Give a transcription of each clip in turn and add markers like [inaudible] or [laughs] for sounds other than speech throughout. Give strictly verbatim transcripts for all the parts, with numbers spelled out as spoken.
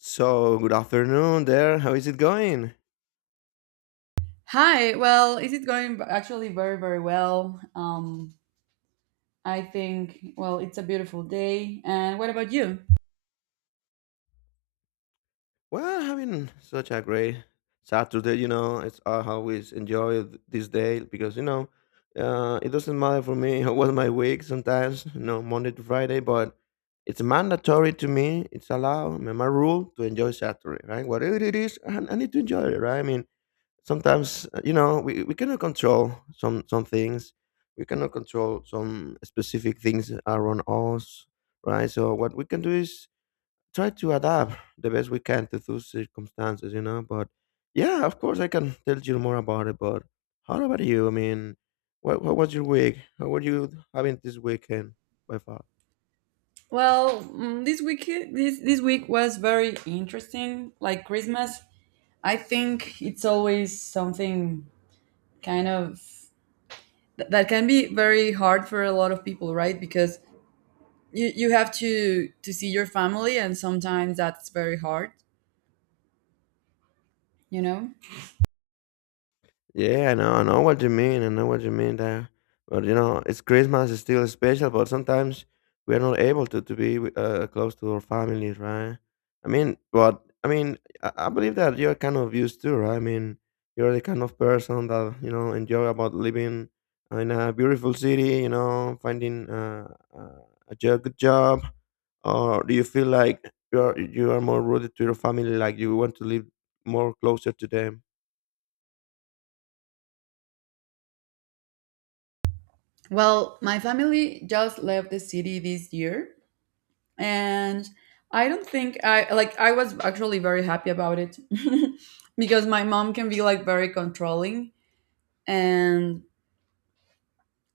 So, good afternoon there. How is it going? Hi. Well, is it going b- actually very, very well? Um, I think. Well, it's a beautiful day. And what about you? Well, having such a great Saturday, you know. It's I always enjoy th- this day because, you know, uh, it doesn't matter for me [laughs] how was my week sometimes, you know, Monday to Friday, but it's mandatory to me. It's allowed, my my rule to enjoy Saturday, right? Whatever it is, I I need to enjoy it, right? I mean, sometimes uh, you know we, we cannot control some some things we cannot control some specific things around us, right? So what we can do is try to adapt the best we can to those circumstances, you know. But yeah, of course I can tell you more about it. But how about you? I mean, what, what was your week? How were you having this weekend by far? Well, mm, this week this this week was very interesting. Like Christmas, I think it's always something kind of th- that can be very hard for a lot of people, right? Because you you have to to see your family, and sometimes that's very hard. You know. Yeah, I know, I know what you mean. I know what you mean there. But you know, it's Christmas is still special, but sometimes we are not able to to be wi- uh, close to our families, right? I mean, but I mean, I, I believe that you're kind of used to, right? I mean, you're the kind of person that you know enjoy about living in a beautiful city, you know, finding uh, uh, a jo- good job, or do you feel like you are you are more rooted to your family, like you want to live more closer to them? Well, my family just left the city this year, and I don't think I like, I was actually very happy about it [laughs] because my mom can be like very controlling. And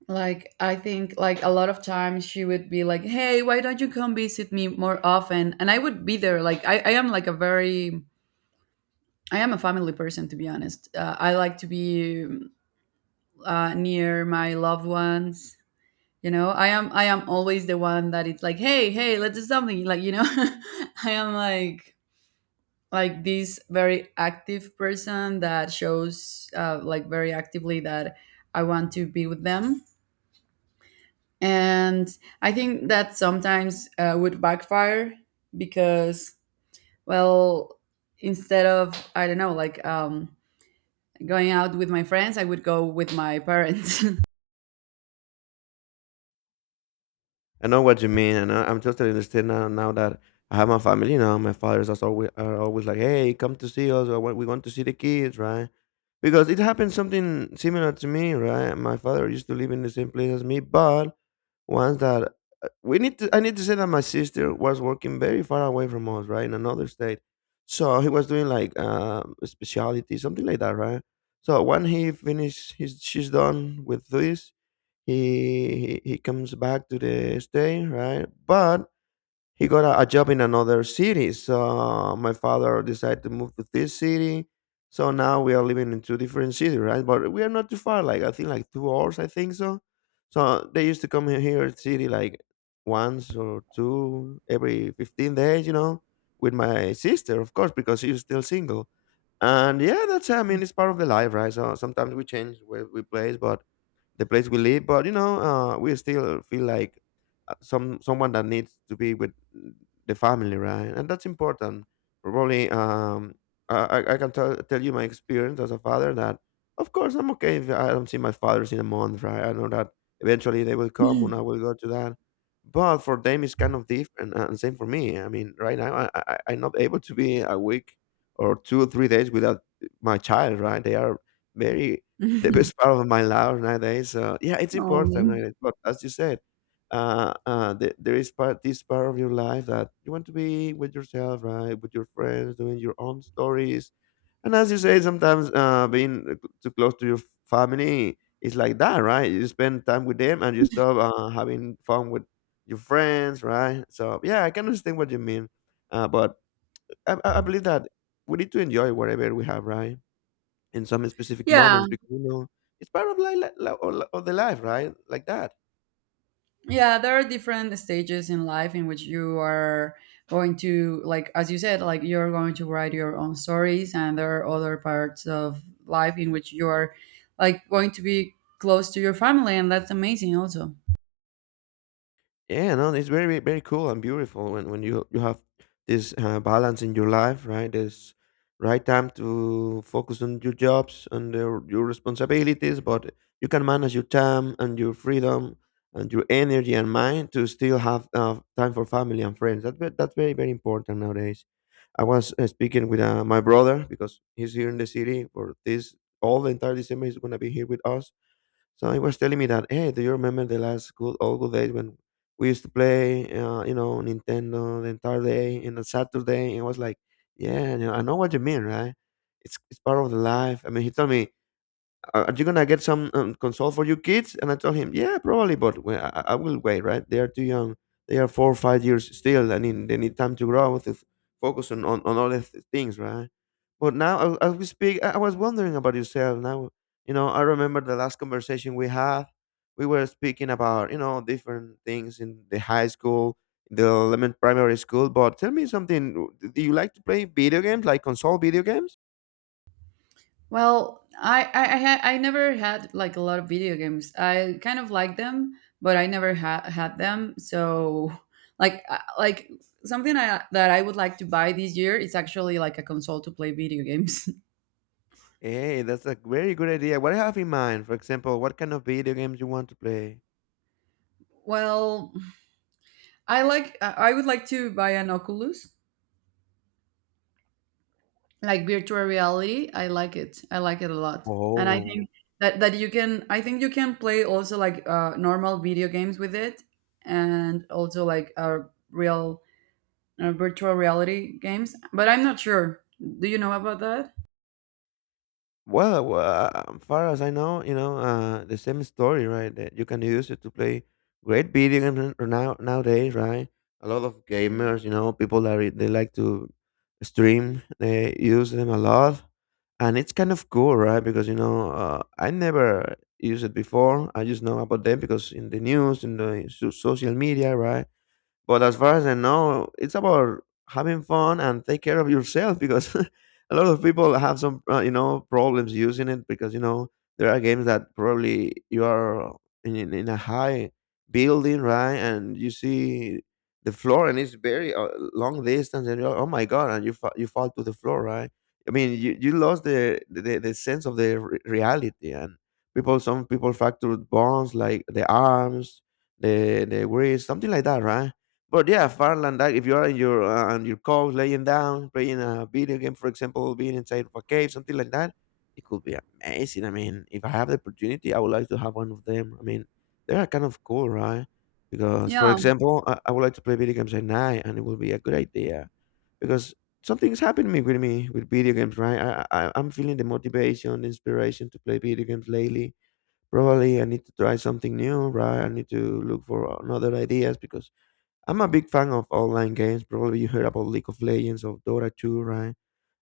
like, I think like a lot of times she would be like, "Hey, why don't you come visit me more often?" And I would be there like, i, I am like a very, I am a family person, to be honest. uh, I like to be uh, near my loved ones, you know. i am I am always the one that it's like, "Hey, hey, let's do something," like, you know. [laughs] I am like like this very active person that shows, uh, like very actively that I want to be with them. And I think that sometimes uh, would backfire because, well, instead of, I don't know, like, um, going out with my friends, I would go with my parents. [laughs] I know what you mean, and I, I'm totally understand now, now that I have my family. You know, my fathers are always, are always like, "Hey, come to see us. Or, we want to see the kids, right?" Because it happened something similar to me, right? My father used to live in the same place as me, but once that uh, we need to, I need to say that my sister was working very far away from us, right, in another state. So he was doing like uh, a speciality, something like that, right? So when he finished, his, she's done with this, he, he he comes back to the state, right? But he got a, a job in another city. So my father decided to move to this city. So now we are living in two different cities, right? But we are not too far. Like I think like two hours. I think so. So they used to come he- here at city like once or two every fifteen days, you know, with my sister, of course, because she's still single. And yeah, that's I mean it's part of the life, right? So sometimes we change where we place, but the place we live. But you know, uh, we still feel like uh, some someone that needs to be with the family, right? And that's important. Probably, um, I, I I can tell tell you my experience as a father that, of course, I'm okay if I don't see my fathers in a month, right? I know that eventually they will come and I will go to that. But for them, it's kind of different, uh, and same for me. I mean, right now, I, I I'm not able to be a week or two or three days without my child, right? They are very the best [laughs] part of my life nowadays. So yeah, it's important, um, right? But as you said, uh, uh, the, there is part this part of your life that you want to be with yourself, right? With your friends, doing your own stories, and as you say, sometimes uh, being too close to your family is like that, right? You spend time with them, and you stop uh, having fun with your friends, right? So yeah, I can understand what you mean, uh, but I, I, I believe that we need to enjoy whatever we have, right? In some specific yeah, moments because you know it's part of like, li- li- or, or the life, right? Like that. yeah, there are different stages in life in which you are going to, like as you said, like you're going to write your own stories, and there are other parts of life in which you're like going to be close to your family, and that's amazing also. Yeah, no, it's very very cool and beautiful when when you you have this uh, balance in your life, right? There's right time to focus on your jobs and the, your responsibilities, but you can manage your time and your freedom and your energy and mind to still have uh, time for family and friends. That ve- that's very very important nowadays. I was uh, speaking with uh, my brother because he's here in the city for this all the entire December. He's gonna be here with us, so he was telling me that, "Hey, do you remember the last good old good days when we used to play, uh, you know, Nintendo the entire day and on Saturday?" And I was like, yeah, you know, I know what you mean, right? It's it's part of the life. I mean, he told me, are are you gonna get some um, console for your kids?" And I told him, yeah, probably, but we- I, I will wait. Right? They are too young. They are four or five years still. I mean, they need time to grow to f- focus on on, on other th- things, right? But now, as, as we speak, I, I was wondering about yourself. Now, you know, I remember the last conversation we had. We were speaking about you know different things in the high school, the elementary primary school. But tell me something. Do you like to play video games, like console video games? Well, i i i, had, I never had like a lot of video games. I kind of liked them, but I never ha- had them. So like I- like something I, that I would like to buy this year is actually like a console to play video games. Hey, that's a very good idea. What do you have in mind? For example, what kind of video games you want to play? [laughs] Well, I like. I I would like to buy an Oculus, like virtual reality. I like it. I like it a lot, and I Oh, think that that you can. I think you can play also like uh, normal video games with it, and also like uh, real uh, virtual reality games. But I'm not sure. Do you know about that? well, w- uh, as far as I know, you know, uh, the same story, right? That you can use it to play great video games n- now nowadays, right? A lot of gamers, you know, people that re- they like to stream, they use them a lot, and it's kind of cool, right? Because you know, uh, I never used it before. I just know about them because in the news, in the so- social media, right? But as far as I know, it's about having fun and take care of yourself because [laughs] a lot of people have some, uh, you know, problems using it because, you know, there are games that probably you are in, in, in a high building, right? And you see the floor and it's very uh, long distance and you're, oh my God, and you, fa- you fall to the floor, right? I mean, you, you lost the, the, the sense of the re- reality and people, some people fractured bones like the arms, the, the wrist, something like that, right? But yeah, farland, that if you are in your uh, on your couch, laying down, playing a video game, for example, being inside of a cave, something like that, it could be amazing. I mean, if I have the opportunity, I would like to have one of them. I mean, they are kind of cool, right? Because, for Yeah. example, I, I would like to play video games at night, and it would be a good idea because something's happening with me with video games, right? I, I I'm feeling the motivation, the inspiration to play video games lately. Probably I need to try something new, right? I need to look for another ideas because I'm a big fan of online games. Probably you heard about League of Legends or Dota two, right?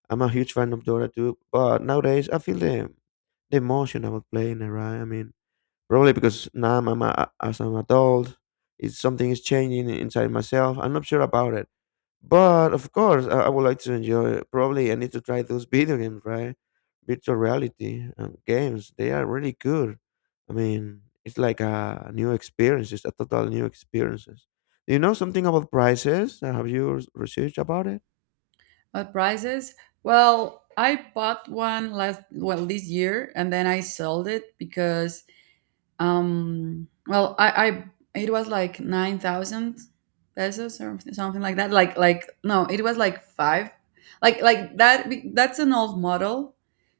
I'm a huge fan of Dota two, but nowadays I feel the the emotion about playing it, right? I mean, probably because now I'm, a, as an adult, it's something is changing inside myself. I'm not sure about it. But of course, I, I would like to enjoy. Probably I need to try those [laughs] video games, right? Virtual reality um, games. They are really good. I mean, it's like a new experience. It's a total new experiences. Do you know something about prices? Uh, Have you res- researched about it? What prices? Well, I bought one last, well, this year, and then I sold it because, um well I I it was like nine thousand pesos or something like that, like like no, it was like five, like like that be- that's an old model.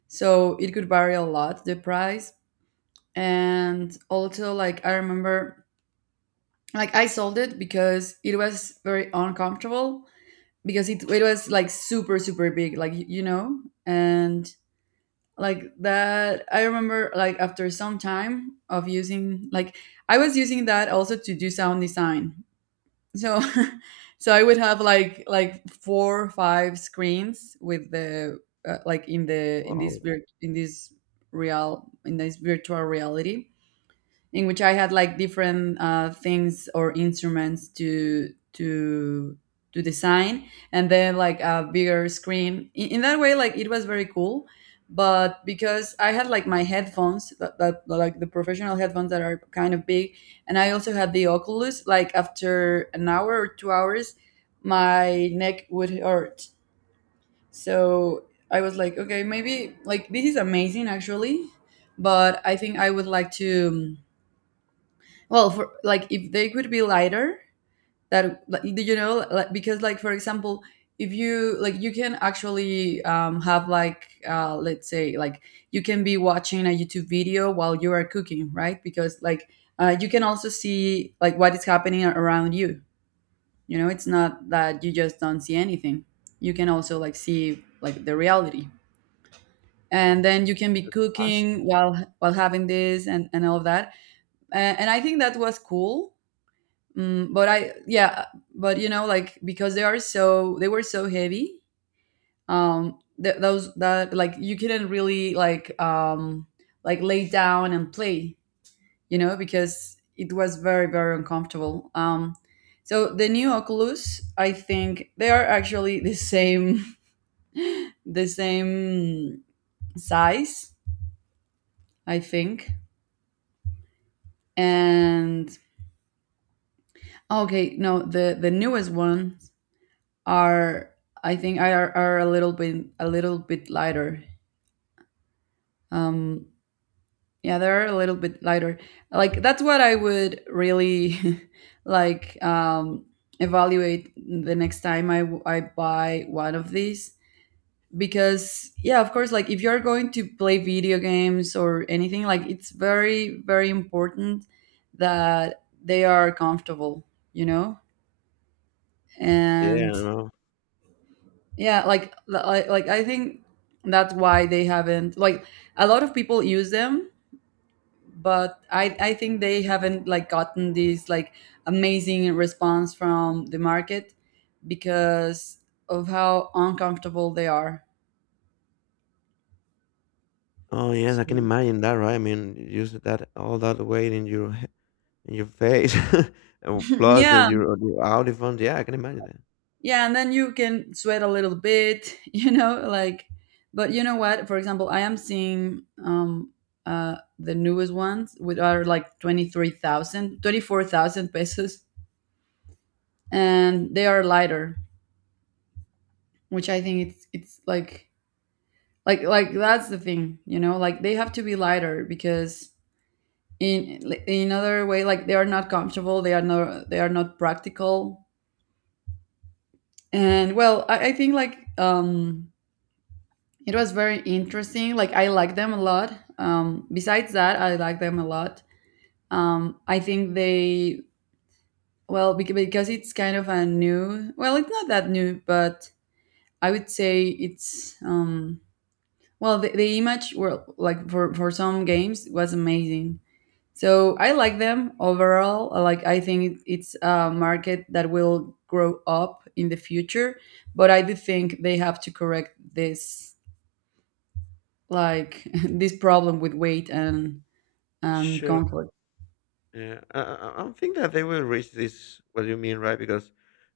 So it could vary a lot, the price. And also like I remember, like I sold it because it was very uncomfortable because it, it was like super super big, like, y- you know. And like that, I remember like after some time of using, like I was using that also to do sound design. So [laughs] so I would have like like four or five screens with the, uh, like in the, in this Oh, vir- in this real, in this virtual reality, in which I had like different uh, things or instruments to to to design, and then like a bigger screen. In, in that way, like it was very cool. But because I had like my headphones, that, that like the professional headphones that are kind of big, and I also had the Oculus. Like after an hour or two hours, my neck would hurt. So I was like, okay, maybe like this is amazing actually, but I think I would like to, um, well, for like if they could be lighter, that, like, do you know, like, because like for example, if you like, you can actually um, have like, uh, let's say like you can be watching a YouTube video while you are cooking, right? Because like uh, you can also see like what is happening a- around you. You know, it's not that you just don't see anything. You can also like see like the reality. And then you can be awesome! cooking while while having this and, and all of that. Uh, and I think that was cool. Mm, but I, yeah, but you know, like because they are so, they were so heavy. Um, th- those that, like you couldn't really like, um like lay down and play, you know, because it was very very uncomfortable. Um, so the new Oculus, I think they are actually the same [laughs] the same size, I think, and okay, no, the the newest one are, I think are, are a little bit, a little bit lighter. Um, yeah, they're a little bit lighter. Like that's what I would really [laughs] like, um, evaluate the next time I w- I buy one of these, because yeah, of course, like if you're going to play video games or anything, like it's very very important that they are comfortable, you know, Yeah, I and know. yeah, like I, like I think that's why they haven't like, a lot of people use them, but I I think they haven't like gotten this like amazing response from the market because of how uncomfortable they are. Oh yes, I can So imagine that, right? I mean, use that all that weight in your he- in your face, [laughs] and [laughs] plus that yeah, your your audiophone. Yeah, I can imagine that. yeah, and then you can sweat a little bit, [laughs] you know, like, but you know what? For example, I am seeing um uh the newest ones with are like twenty three thousand, twenty four thousand pesos, and they are lighter, which I think it's it's like, like like that's the thing, you know, like they have to be lighter because in in other way, like they are not comfortable, they are not, they are not practical. And well, I, I think like, um it was very interesting. Like I like them a lot. Um besides that, I like them a lot. Um I think they, well bec- because it's kind of a new, well it's not that new, but I would say it's, um well, the, the image were like for for some games was amazing. So I like them overall. I Like I think it- it's a market that will grow up in the future, but I do think they have to correct this like [laughs] this problem with weight and and Sure. comfort. Yeah, I, I, I I think that they will reach this. What you mean, right? Because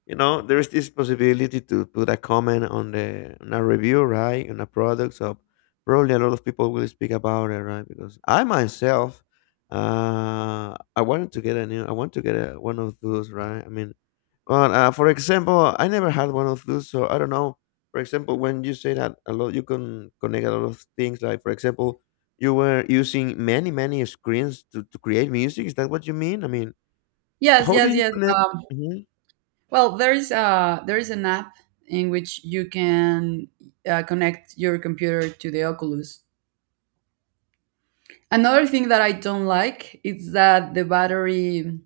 you know there is this possibility to put a comment on the on a review, right, on a product. So probably a lot of people will speak about it, right? Because I myself, uh, I wanted to get a new. I want to get a, one of those, right? I mean, well, uh, for example, I never had one of those, so I don't know. For example, when you say that a lot, you can connect a lot of things. Like, for example, you were using many, many screens to, to create music. Is that what you mean? I mean, Yes, how do yes, you yes. connect? Um, Mhm. well, there is uh there is an app in which you can uh, connect your computer to the Oculus. Another thing that I don't like is that the battery,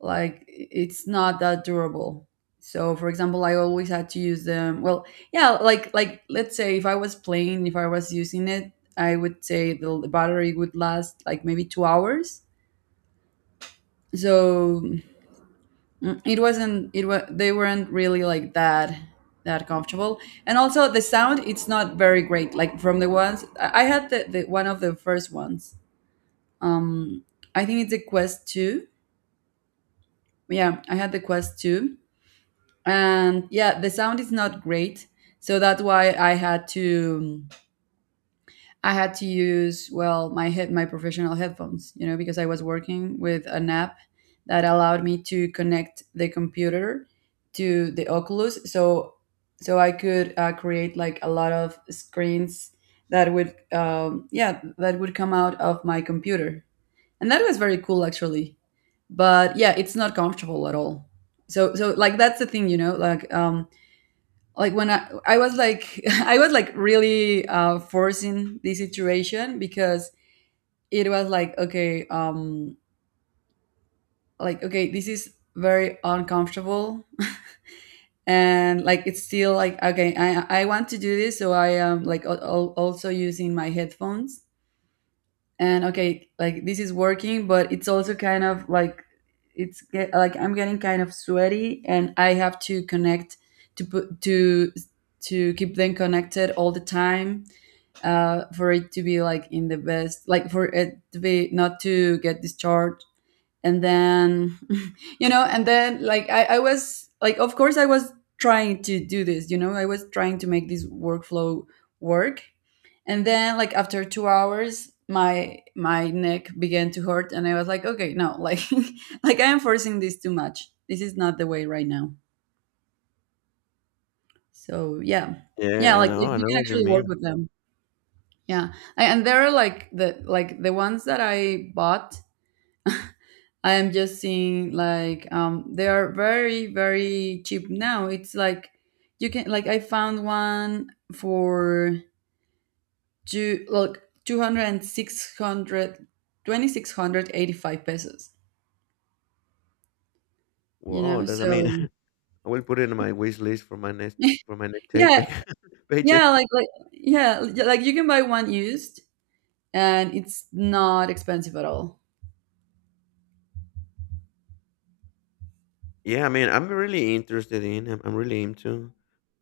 like, it's not that durable. So, for example, I always had to use them. Well, yeah, like like let's say if I was playing, if I was using it, I would say the, the battery would last like maybe two hours. So mm, it wasn't it was, they weren't really like that, that comfortable. And also the sound, it's not very great. Like from the ones I I had the, the, one of the first ones, um I think it's a Quest two. Yeah, I had the Quest two, and yeah, the sound is not great. So that's why i had to I had to use, well my head, my professional headphones, you know, because I was working with an app that allowed me to connect the computer to the Oculus, so so I could uh, create like a lot of screens that would, um, yeah, that would come out of my computer, and that was very cool actually. But yeah, it's not comfortable at all. So, so like that's the thing, you know, like, um like when I I was like [laughs] I was like really uh forcing the situation, because it was like okay, um like okay, this is very uncomfortable [laughs] and like it's still like okay, i i want to do this, so I am like al- al- also using my headphones, and okay, like this is working, but it's also kind of like, it's get, like I'm getting kind of sweaty, and I have to connect, to put to to keep them connected all the time, uh, for it to be like in the best, like for it to be not to get discharged, and then [laughs] you know, and then like I, I was like, of course I was trying to do this, you know, I was trying to make this workflow work. And then like after two hours, my my neck began to hurt, and I was like okay, no, like [laughs] like I am forcing this too much, this is not the way right now. So yeah, yeah, Yeah, I like know, if I you know can what you actually work mean. with them, yeah. A- and there are like the like the ones that I bought, I am just seeing like, um they are very very cheap now, it's like you can, like I found one for two, look, two hundred and six hundred, twenty six hundred eighty five pesos, you Wow, know, that's, I mean, so [laughs] I will put it in my wish list for my next [laughs] for my next yeah, paycheck. [laughs] yeah, Paycheck. like like yeah, yeah, like you can buy one used and it's not expensive at all. Yeah, I mean, I'm really interested in. I'm, I'm really into.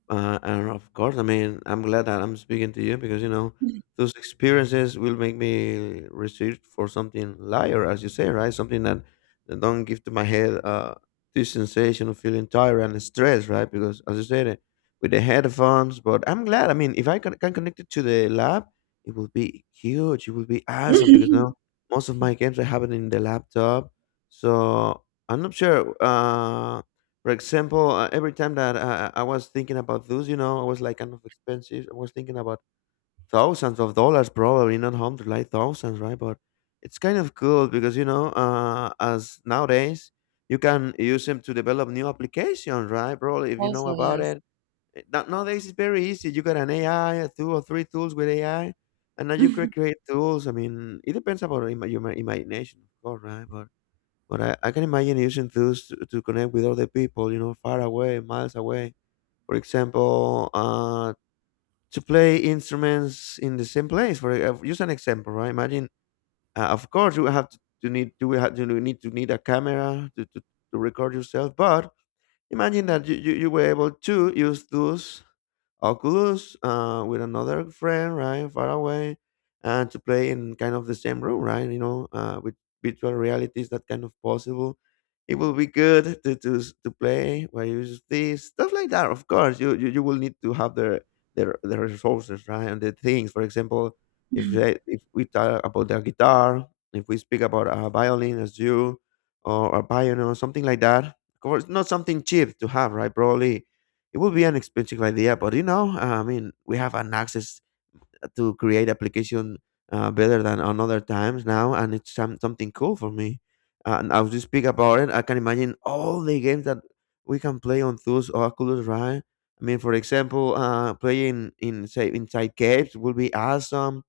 Uh, and of course, I mean, I'm glad that I'm speaking to you because you know those experiences will make me research for something lighter, as you say, right? Something that, that don't give to my head uh this sensation of feeling tired and stressed, right? Because as you said, eh, with the headphones. But I'm glad. I mean, if I can, can connect it to the lab, it will be huge. It will be awesome because now [laughs] most of my games I have it in the laptop, so I'm not sure. Uh, for example, uh, every time that I, I was thinking about those, you know, I was like kind of expensive. I was thinking about thousands of dollars, probably not hundreds, like thousands, right? But it's kind of cool because you know, uh, as nowadays you can use them to develop new applications, right? Probably if you know Also, about yes. it. Eh, now- Nowadays it's very easy. You got an A I, two or three tools with A I, and now you can [laughs] create tools. I mean, it depends about ima- your ima- imagination, of course, right? But but I, I can imagine using those to, to connect with other people, you know, far away, miles away. For example, uh, to play instruments in the same place. For e, uh, use an example, right? Imagine, uh, of course, you have to, to need you have to need to need a camera to, to, to record yourself. But imagine that you, you, you were able to use those. Oculus uh, with another friend, right, far away, and to play in kind of the same room, right? You know, uh, with virtual reality is that kind of possible. It will be good to to, s- to play where you use this stuff like that. Of course, you, you, you will need to have the the the resources, right, and the things. For example, if they, if we talk about the guitar, if we speak about a violin as you or a piano, something like that. Of course, not something cheap to have, right? Probably it would be an expensive idea, but you know, uh, I mean, we have an access to create application uh, better than on other times now, and it's some, something cool for me. Uh, And as we speak about it, I can imagine all the games that we can play on those Oculus, right? I mean, for example, uh, playing in say inside caves would be awesome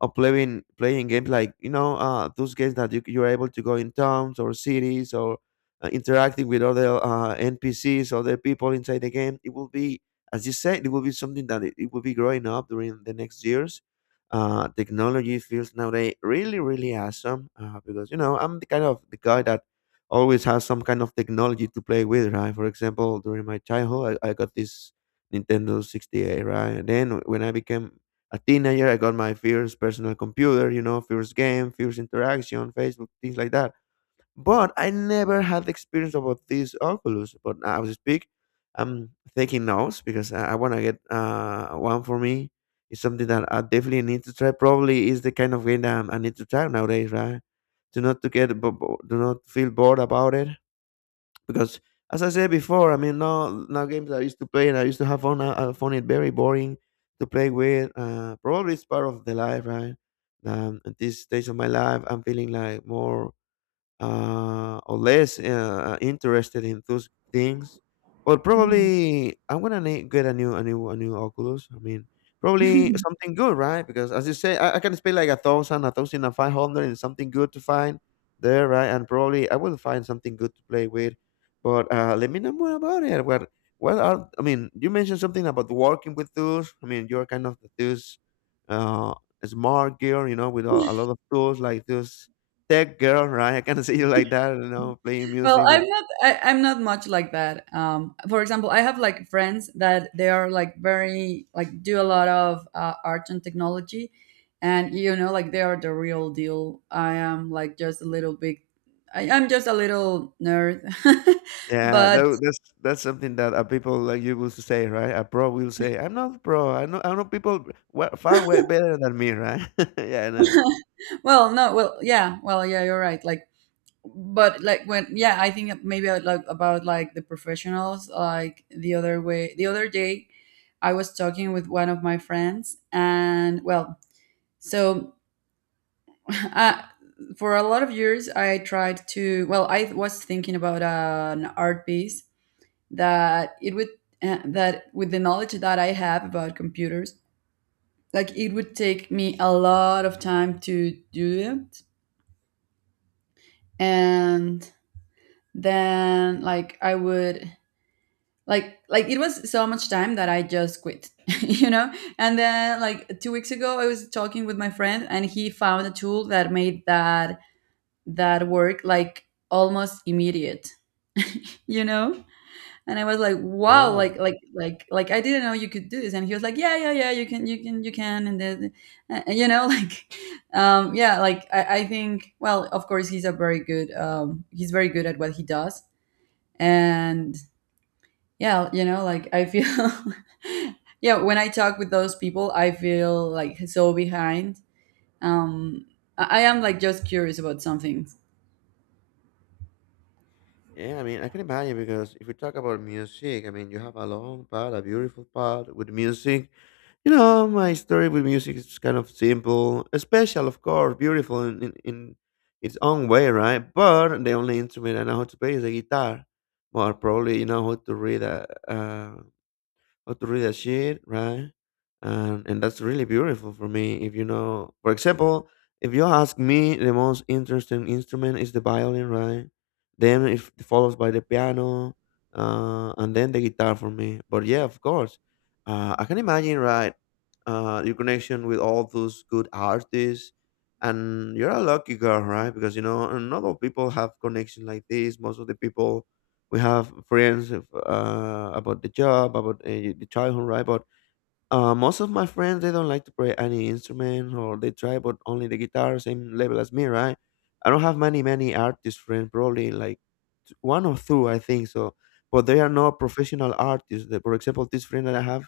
or playing playing games like you know, uh, those games that you, you're able to go in towns or cities or uh, interacting with other uh, N P Cs, other people inside the game. It will be, as you said, it will be something that it, it will be growing up during the next years. Uh, technology feels nowadays really, really awesome uh, because you know I'm the kind of the guy that always has some kind of technology to play with, right? For example, during my childhood, I, I got this Nintendo six eight, right? And then when I became a teenager, I got my first personal computer, you know, first game, first interaction, Facebook, things like that. But I never had the experience about this Oculus. But as I speak, I'm taking notes because I, I want to get uh, one for me. It's something that I definitely need to try. Probably is the kind of game that I need to try nowadays, right? To not to get, bo- bo- do not feel bored about it because as I said before, I mean, now now games I used to play and I used to have fun. I, I found it very boring to play with. Uh, probably it's part of the life, right? Um, at this stage of my life, I'm feeling like more uh, or less, uh, uh, interested in those things. But Mhm. probably I'm gonna need, get a new, a new, a new Oculus. I mean, probably [laughs] something good, right? Because as you say, I, I can spend like a thousand, a thousand and five hundred, and something good to find there, right? And probably I will find something good to play with. But uh, let me know more about it. What, what are? I mean, you mentioned something about working with tools. I mean, you're kind of the tools, uh, smart gear, you know, with a, a lot of tools like those Tech girl, right? I can [laughs] see you like that, you know, playing Well, music with. I'm not. I, I'm not much like that. Um, for example, I have like friends that they are like very like do a lot of uh, art and technology, and you know like they are the real deal. I am like just a little big. I, I'm just a little nerd, [laughs] Yeah, but tha that's that's something that, uh, people like you will say, right? A pro will say, "I'm not pro. I know I know people we far way better than me," right? [laughs] Yeah, I know. well, no, well, yeah, well, yeah, you're right. Like, but like when yeah, I think maybe I like about like the professionals. Like the other way, the other day, I was talking with one of my friends, and well, so, [laughs] uh, for a lot of years, I tried to. Well, I was thinking about an art piece that it would, uh, that with the knowledge that I have about computers, like it would take me a lot of time to do it. And then like I would, like like it was so much time that I just quit, [laughs] you know. And then like two weeks ago, I was talking with my friend, and he found a tool that made that that work like almost immediate, you know and I was like, wow, Woah. like like like like I didn't know you could do this. And he was like, yeah yeah yeah, you can you can you can. And then uh, uh, you know [laughs] like um yeah, like I, I think, well, of course he's a very good, um he's very good at what he does. And yeah, you know like I feel. [laughs] Yeah, when I talk with those people, I feel like so behind. Um i I am like just curious about some things. Yeah, I mean, I can imagine because if we talk about music, I mean, you have a long part, a beautiful part with music. You know, my story with music is kind of simple, special, of course, beautiful in, in, in its own way, right? But the only instrument I know how to play is the guitar. Well, probably you know how to read a, a how to read a sheet, right? And and that's really beautiful for me. If you know, for example, if you ask me, the most interesting instrument is the violin, right? Then it follows by the piano, uh, and then the guitar for me. But yeah, of course, uh, I can imagine, right? Uh, your connection with all those good artists, and you're a lucky girl, right? Because you know, not all people have connection like this. Most of the people we have friends of, uh, about the job, about uh, the childhood, right? But uh, most of my friends they don't like to play any instrument, or they try but only the guitar, same level as me, right? I don't have many many artist friends, probably like t- one or two, I think so. But they are not professional artists. The- For example, this friend that I have,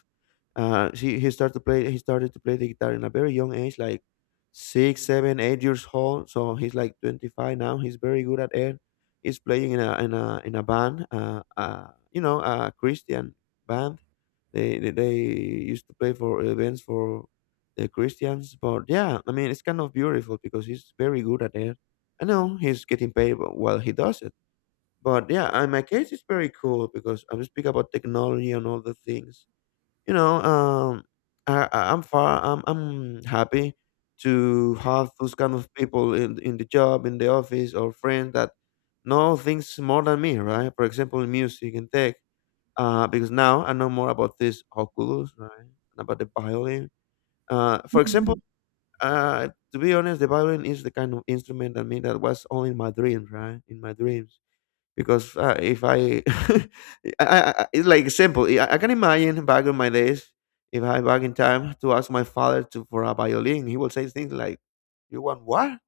uh, he, he started to play he started to play the guitar in a very young age like six seven eight years old, so he's like twenty-five now. He's very good at it. He's playing in a in a in a band, uh, uh you know, a Christian band. They they, they used to play for events for the Christians. But yeah, I mean, it's kind of beautiful because he's very good at it. I know he's getting paid while he does it. But yeah, in my case, it's very cool because I will speak about technology and all the things, you know, um, I, I- I'm far, I'm, I'm happy to have those kind of people in in the job, in the office, or friends that know things more than me, right? For example, in music and tech, uh, because now I know more about this Oculus, right, and about the violin. Uh, for example, Mhm. uh, to be honest, the violin is the kind of instrument that me that was only in my dreams, right? In my dreams because, uh, if I, [laughs] I, I I- it's like simple. I, I can imagine back in my days, if I back in time to ask my father to for a violin, he will say things like, "You want what?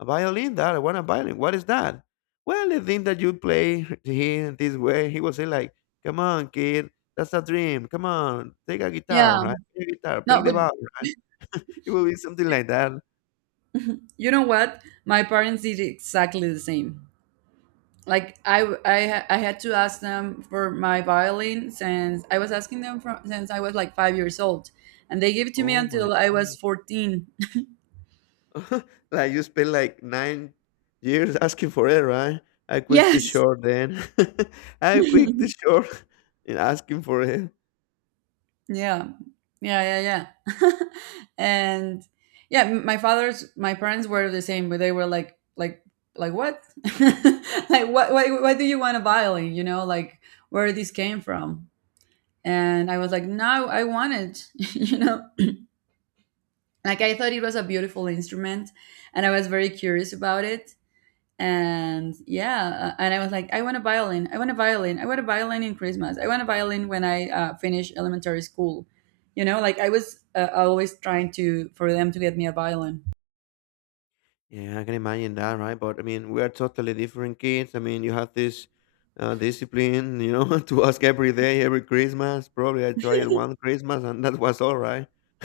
A violin? Dad, I want a violin. What is that? Well, the thing that you play [laughs] here this way." He will say like, "Come on, kid, that's a dream. Come on, take a guitar, Yeah. right? Play a guitar, play No, the but violin, right?" [laughs] It will be something like that. you know what? My parents did exactly the same. Like I, w- I, ha- I had to ask them for my violin, since I was asking them from since I was like five years old, and they gave it to me Oh my until I was god. fourteen. [laughs] [laughs] Like you spent like nine years asking for it, right? I quit the Yes. short then. [laughs] [laughs] I quit the Yeah. short [laughs] in asking for it. Yeah. Yeah. Yeah. [laughs] And yeah, m- my father's, my parents were the same, but they were like, like, like what? [laughs] Like what? Why, why do you want a violin? You know, like where this came from? And I was like, no, I want it. [laughs] you know like I thought it was a beautiful instrument, and I was very curious about it. And yeah, uh, and I was like, I want a violin, I want a violin, I want a violin in Christmas, I want a violin when I uh, finish elementary school. You know like I was uh, always trying to for them to get me a violin. Yeah, I can imagine that, right? But I mean, we are totally different kids. I mean, you have this, uh, discipline, you know, [laughs] to ask every day, every Christmas. Probably I tried one Christmas and that was all right. [laughs]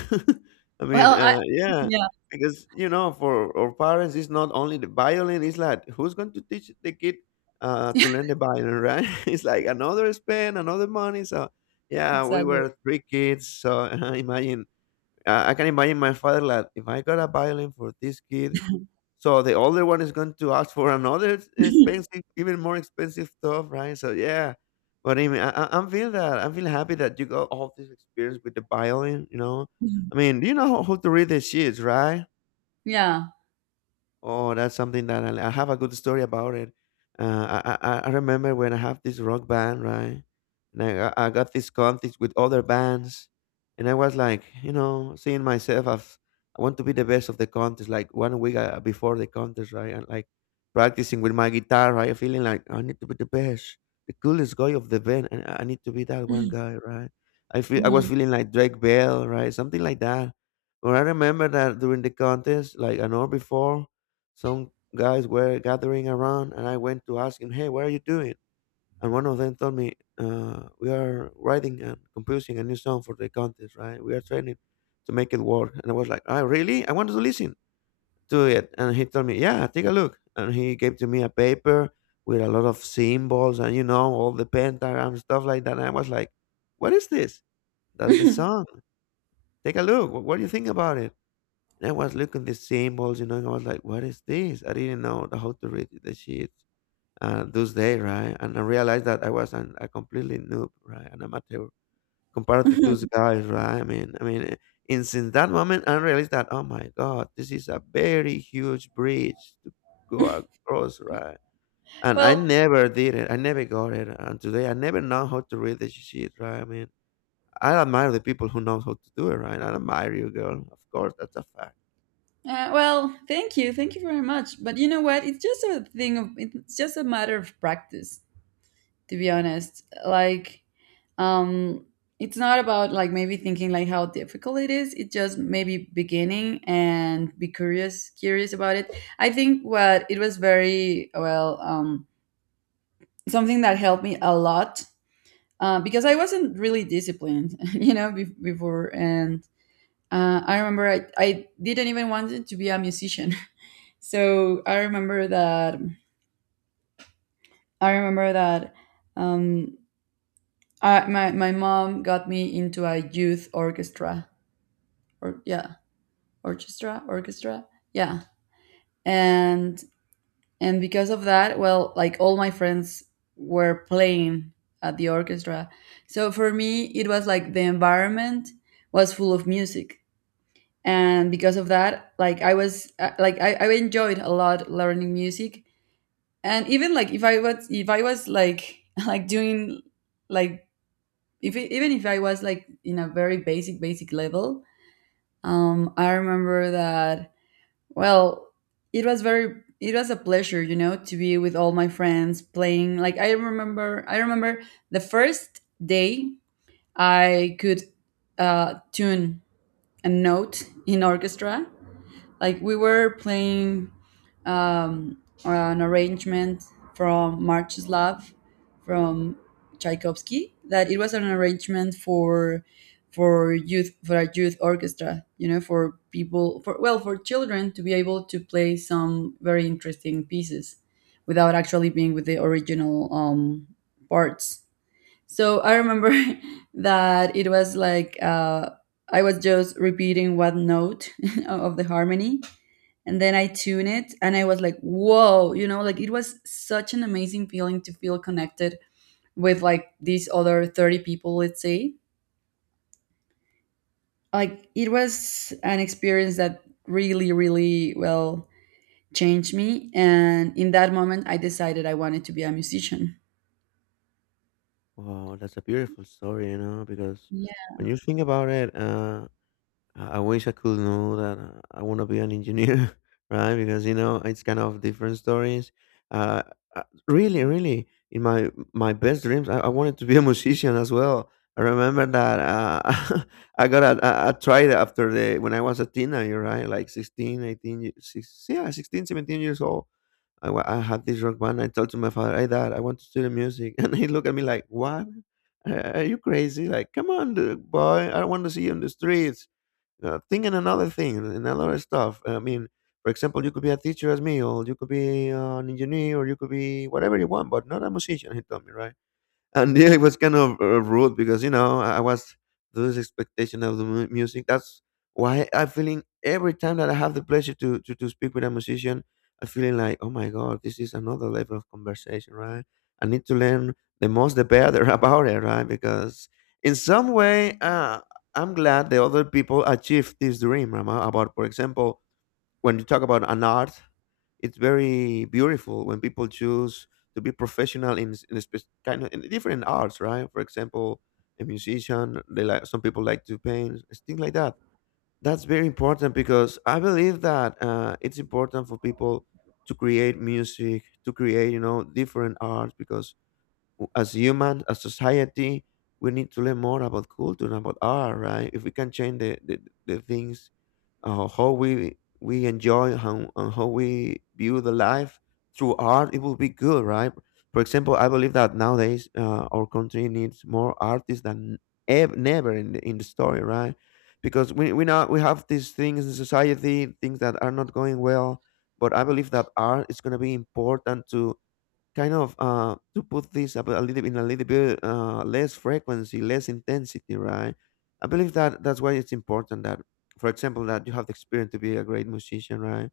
I Well, mean, I, uh, yeah, yeah. because, you know, for our parents, it's not only the violin, it's like, who's going to teach the kid, uh, to [laughs] learn the violin, right? [laughs] It's like another spend, another money. So, yeah, we Exactly. [laughs] were three kids. So, [laughs] imagine, uh, I can imagine my father, like, if I got a violin for this kid, so the older one is going to ask for another expensive, even more expensive stuff, right? So yeah, but I mean, I, I- I'm feel that I'm feel happy that you got all this experience with the violin. You know, I mean, you know who to read the sheets, right? Yeah. Oh, that's something that I, I have a good story about it. Uh, I, I I remember when I have this rock band, right? And I I got this contest with other bands, and I was like, you know, seeing myself as I want to be the best of the contest. Like one week uh, before the contest, right? And like practicing with my guitar, right? Feeling like I need to be the best, the coolest guy of the band, and I I need to be that one guy, right? I feel I was Mhm. feeling like Drake Bell, right? Something like that. But I remember that during the contest, like an hour before, some guys were gathering around, and I went to ask him, "Hey, what are you doing?" And one of them told me, uh, "We are writing and composing a new song for the contest, right? We are trying to make it work." And I was like, "Oh, really? I wanted to listen to it." And he told me, "Yeah, take a look." And he gave to me a paper with a lot of symbols and you know all the pentagram stuff like that. And I was like, "What is this? That's the song. [laughs] Take a look. What what do you think about it?" And I was looking the symbols, you know, and I was like, what is this? I didn't know how to read the sheets uh, those days, right? And I realized that I was an, a completely noob, right? An amateur compared to those guys, right? I mean, I mean, and since that moment, I realized that, oh my God, this is a very huge bridge to go across, right? And I well never did it. I never got it. And today, I never know how to read the sheet, right? I mean, I admire the people who know how to do it, right? I admire you, girl. Of course, that's a fact. Uh, well, thank you, thank you very much. But you know what? It's just a thing of, it's just a matter of practice, to be honest. Like, um, it's not about like maybe thinking like how difficult it is. It just maybe beginning and be curious, curious about it. I think what it was very well, um, something that helped me a lot, uh, because I wasn't really disciplined, [laughs] you know, be- before and. Uh, I remember I, I didn't even want to be a musician. So I remember that I remember that um, I, my my mom got me into a youth orchestra, or yeah, orchestra orchestra, yeah. And and because of that, well, like all my friends were playing at the orchestra, so for me it was like the environment was full of music. And because of that, like I was uh, like I, I enjoyed a lot learning music. And even like if i was if i was like [laughs] like doing, like if even if I was like in a very basic basic level. Um i remember that, well, it was very it was a pleasure, you know to be with all my friends playing. Like i remember i remember the first day I could uh tune a note in orchestra. Like we were playing um, an arrangement from March's Love, from Tchaikovsky. That it was an arrangement for for youth for a youth orchestra. You know, for people for well for children to be able to play some very interesting pieces without actually being with the original um, parts. So I remember [laughs] that it was like, uh, I was just repeating one note [laughs] of the harmony. And then I tune it, and I was like, whoa, you know, like it was such an amazing feeling to feel connected with like these other thirty people, let's say. Like it was an experience that really, really, well, changed me. And in that moment, I decided I wanted to be a musician. Wow, that's a beautiful story, you know, because when you think about it, uh, I I wish I could know that uh, I want to be an engineer, [laughs] right? Because you know, it's kind of different stories. Uh, uh, really, Really, in my my best dreams, I, I wanted to be a [laughs] musician as well. I remember that uh, [laughs] I got a, a, a tried after the when I was a teenager, right? Like sixteen, eighteen, six, yeah, sixteen, seventeen years old. I, wa- I had this rock band. I told to my father, "Hey, Dad, I want to study music," [laughs] and he looked at me like, "What? Uh, Are you crazy? Like, come on, d- boy! I don't want to see you in the streets. Uh, thinking another thing, another stuff. I mean, for example, you could be a teacher as me, or you could be uh, an engineer, or you could be whatever you want, but not a musician." He told me, right? And [laughs] yeah, it was kind of uh, rude because you know I I was this expectation of the mu- music. That's why I'm feeling every time that I have the pleasure to to, to speak with a musician, I'm feeling like, oh my god, this is another level of conversation, right? I need to learn the most the better [laughs] about it, right? Because in some way, uh, I'm glad the other people achieved this dream, Rama. About for example, when you talk about an art, it's very beautiful when people choose to be professional in, s- in a spec- kind of in different arts, right? For example, a musician, they like some people like to paint, s- things like that. That's very important because I believe that uh, it's important for people to create music, to create you know different arts because w- as human, as society, we need to learn more about culture and about art, right? If we can change the, the, the things uh, how we we enjoy how, and how we view the life through art, it will be good, right? For example, I believe that nowadays, uh, our country needs more artists than ev- never in the, in the story, right? Because we we now we have these things in society, things that are not going well, but I believe that art is going to be important to kind of uh to put this up a little in a little bit, uh less frequency, less intensity, right? I believe that that's why it's important that for example that you have the experience to be a great musician, right?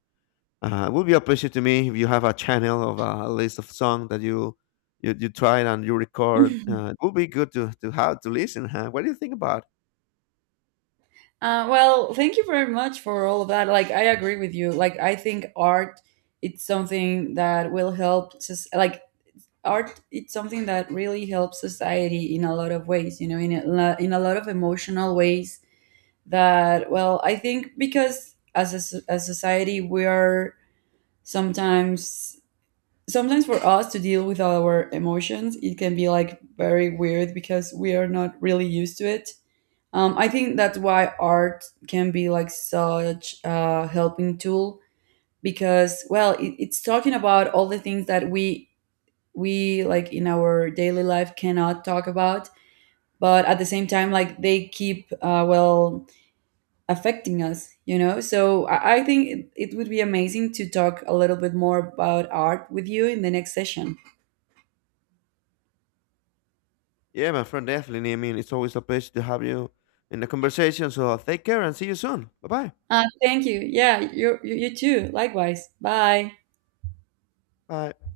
uh, It would be a pleasure to me if you have a channel of a list of songs that you you, you try and you record. Yeah. Uh, [laughs] it would be good to to have to listen, huh? What do you think about? Uh, well, thank you very much for all of that. Like, I agree with you. Like, I think art, it's something that will help. Just, like, art, it's something that really helps society in a lot of ways, you know in a, lo- in a lot of emotional ways, that, well, I think, because as a, s- as society, we are sometimes sometimes for us to deal with our emotions. It can be like very weird because we are not really used to it. Um, i think that's why art can be like such a helping tool, because, well, it, it's talking about all the things that we we like in our daily life cannot talk about, but at the same time like they keep uh, well affecting us, you know so i, I think it, it would be amazing to talk a little bit more about art with you in the next session. Yeah, my friend, definitely. I mean, it's always a pleasure to have you in the conversation, so take care and see you soon. Bye bye. Uh, thank you. Yeah, you, you you too, likewise. Bye. Bye.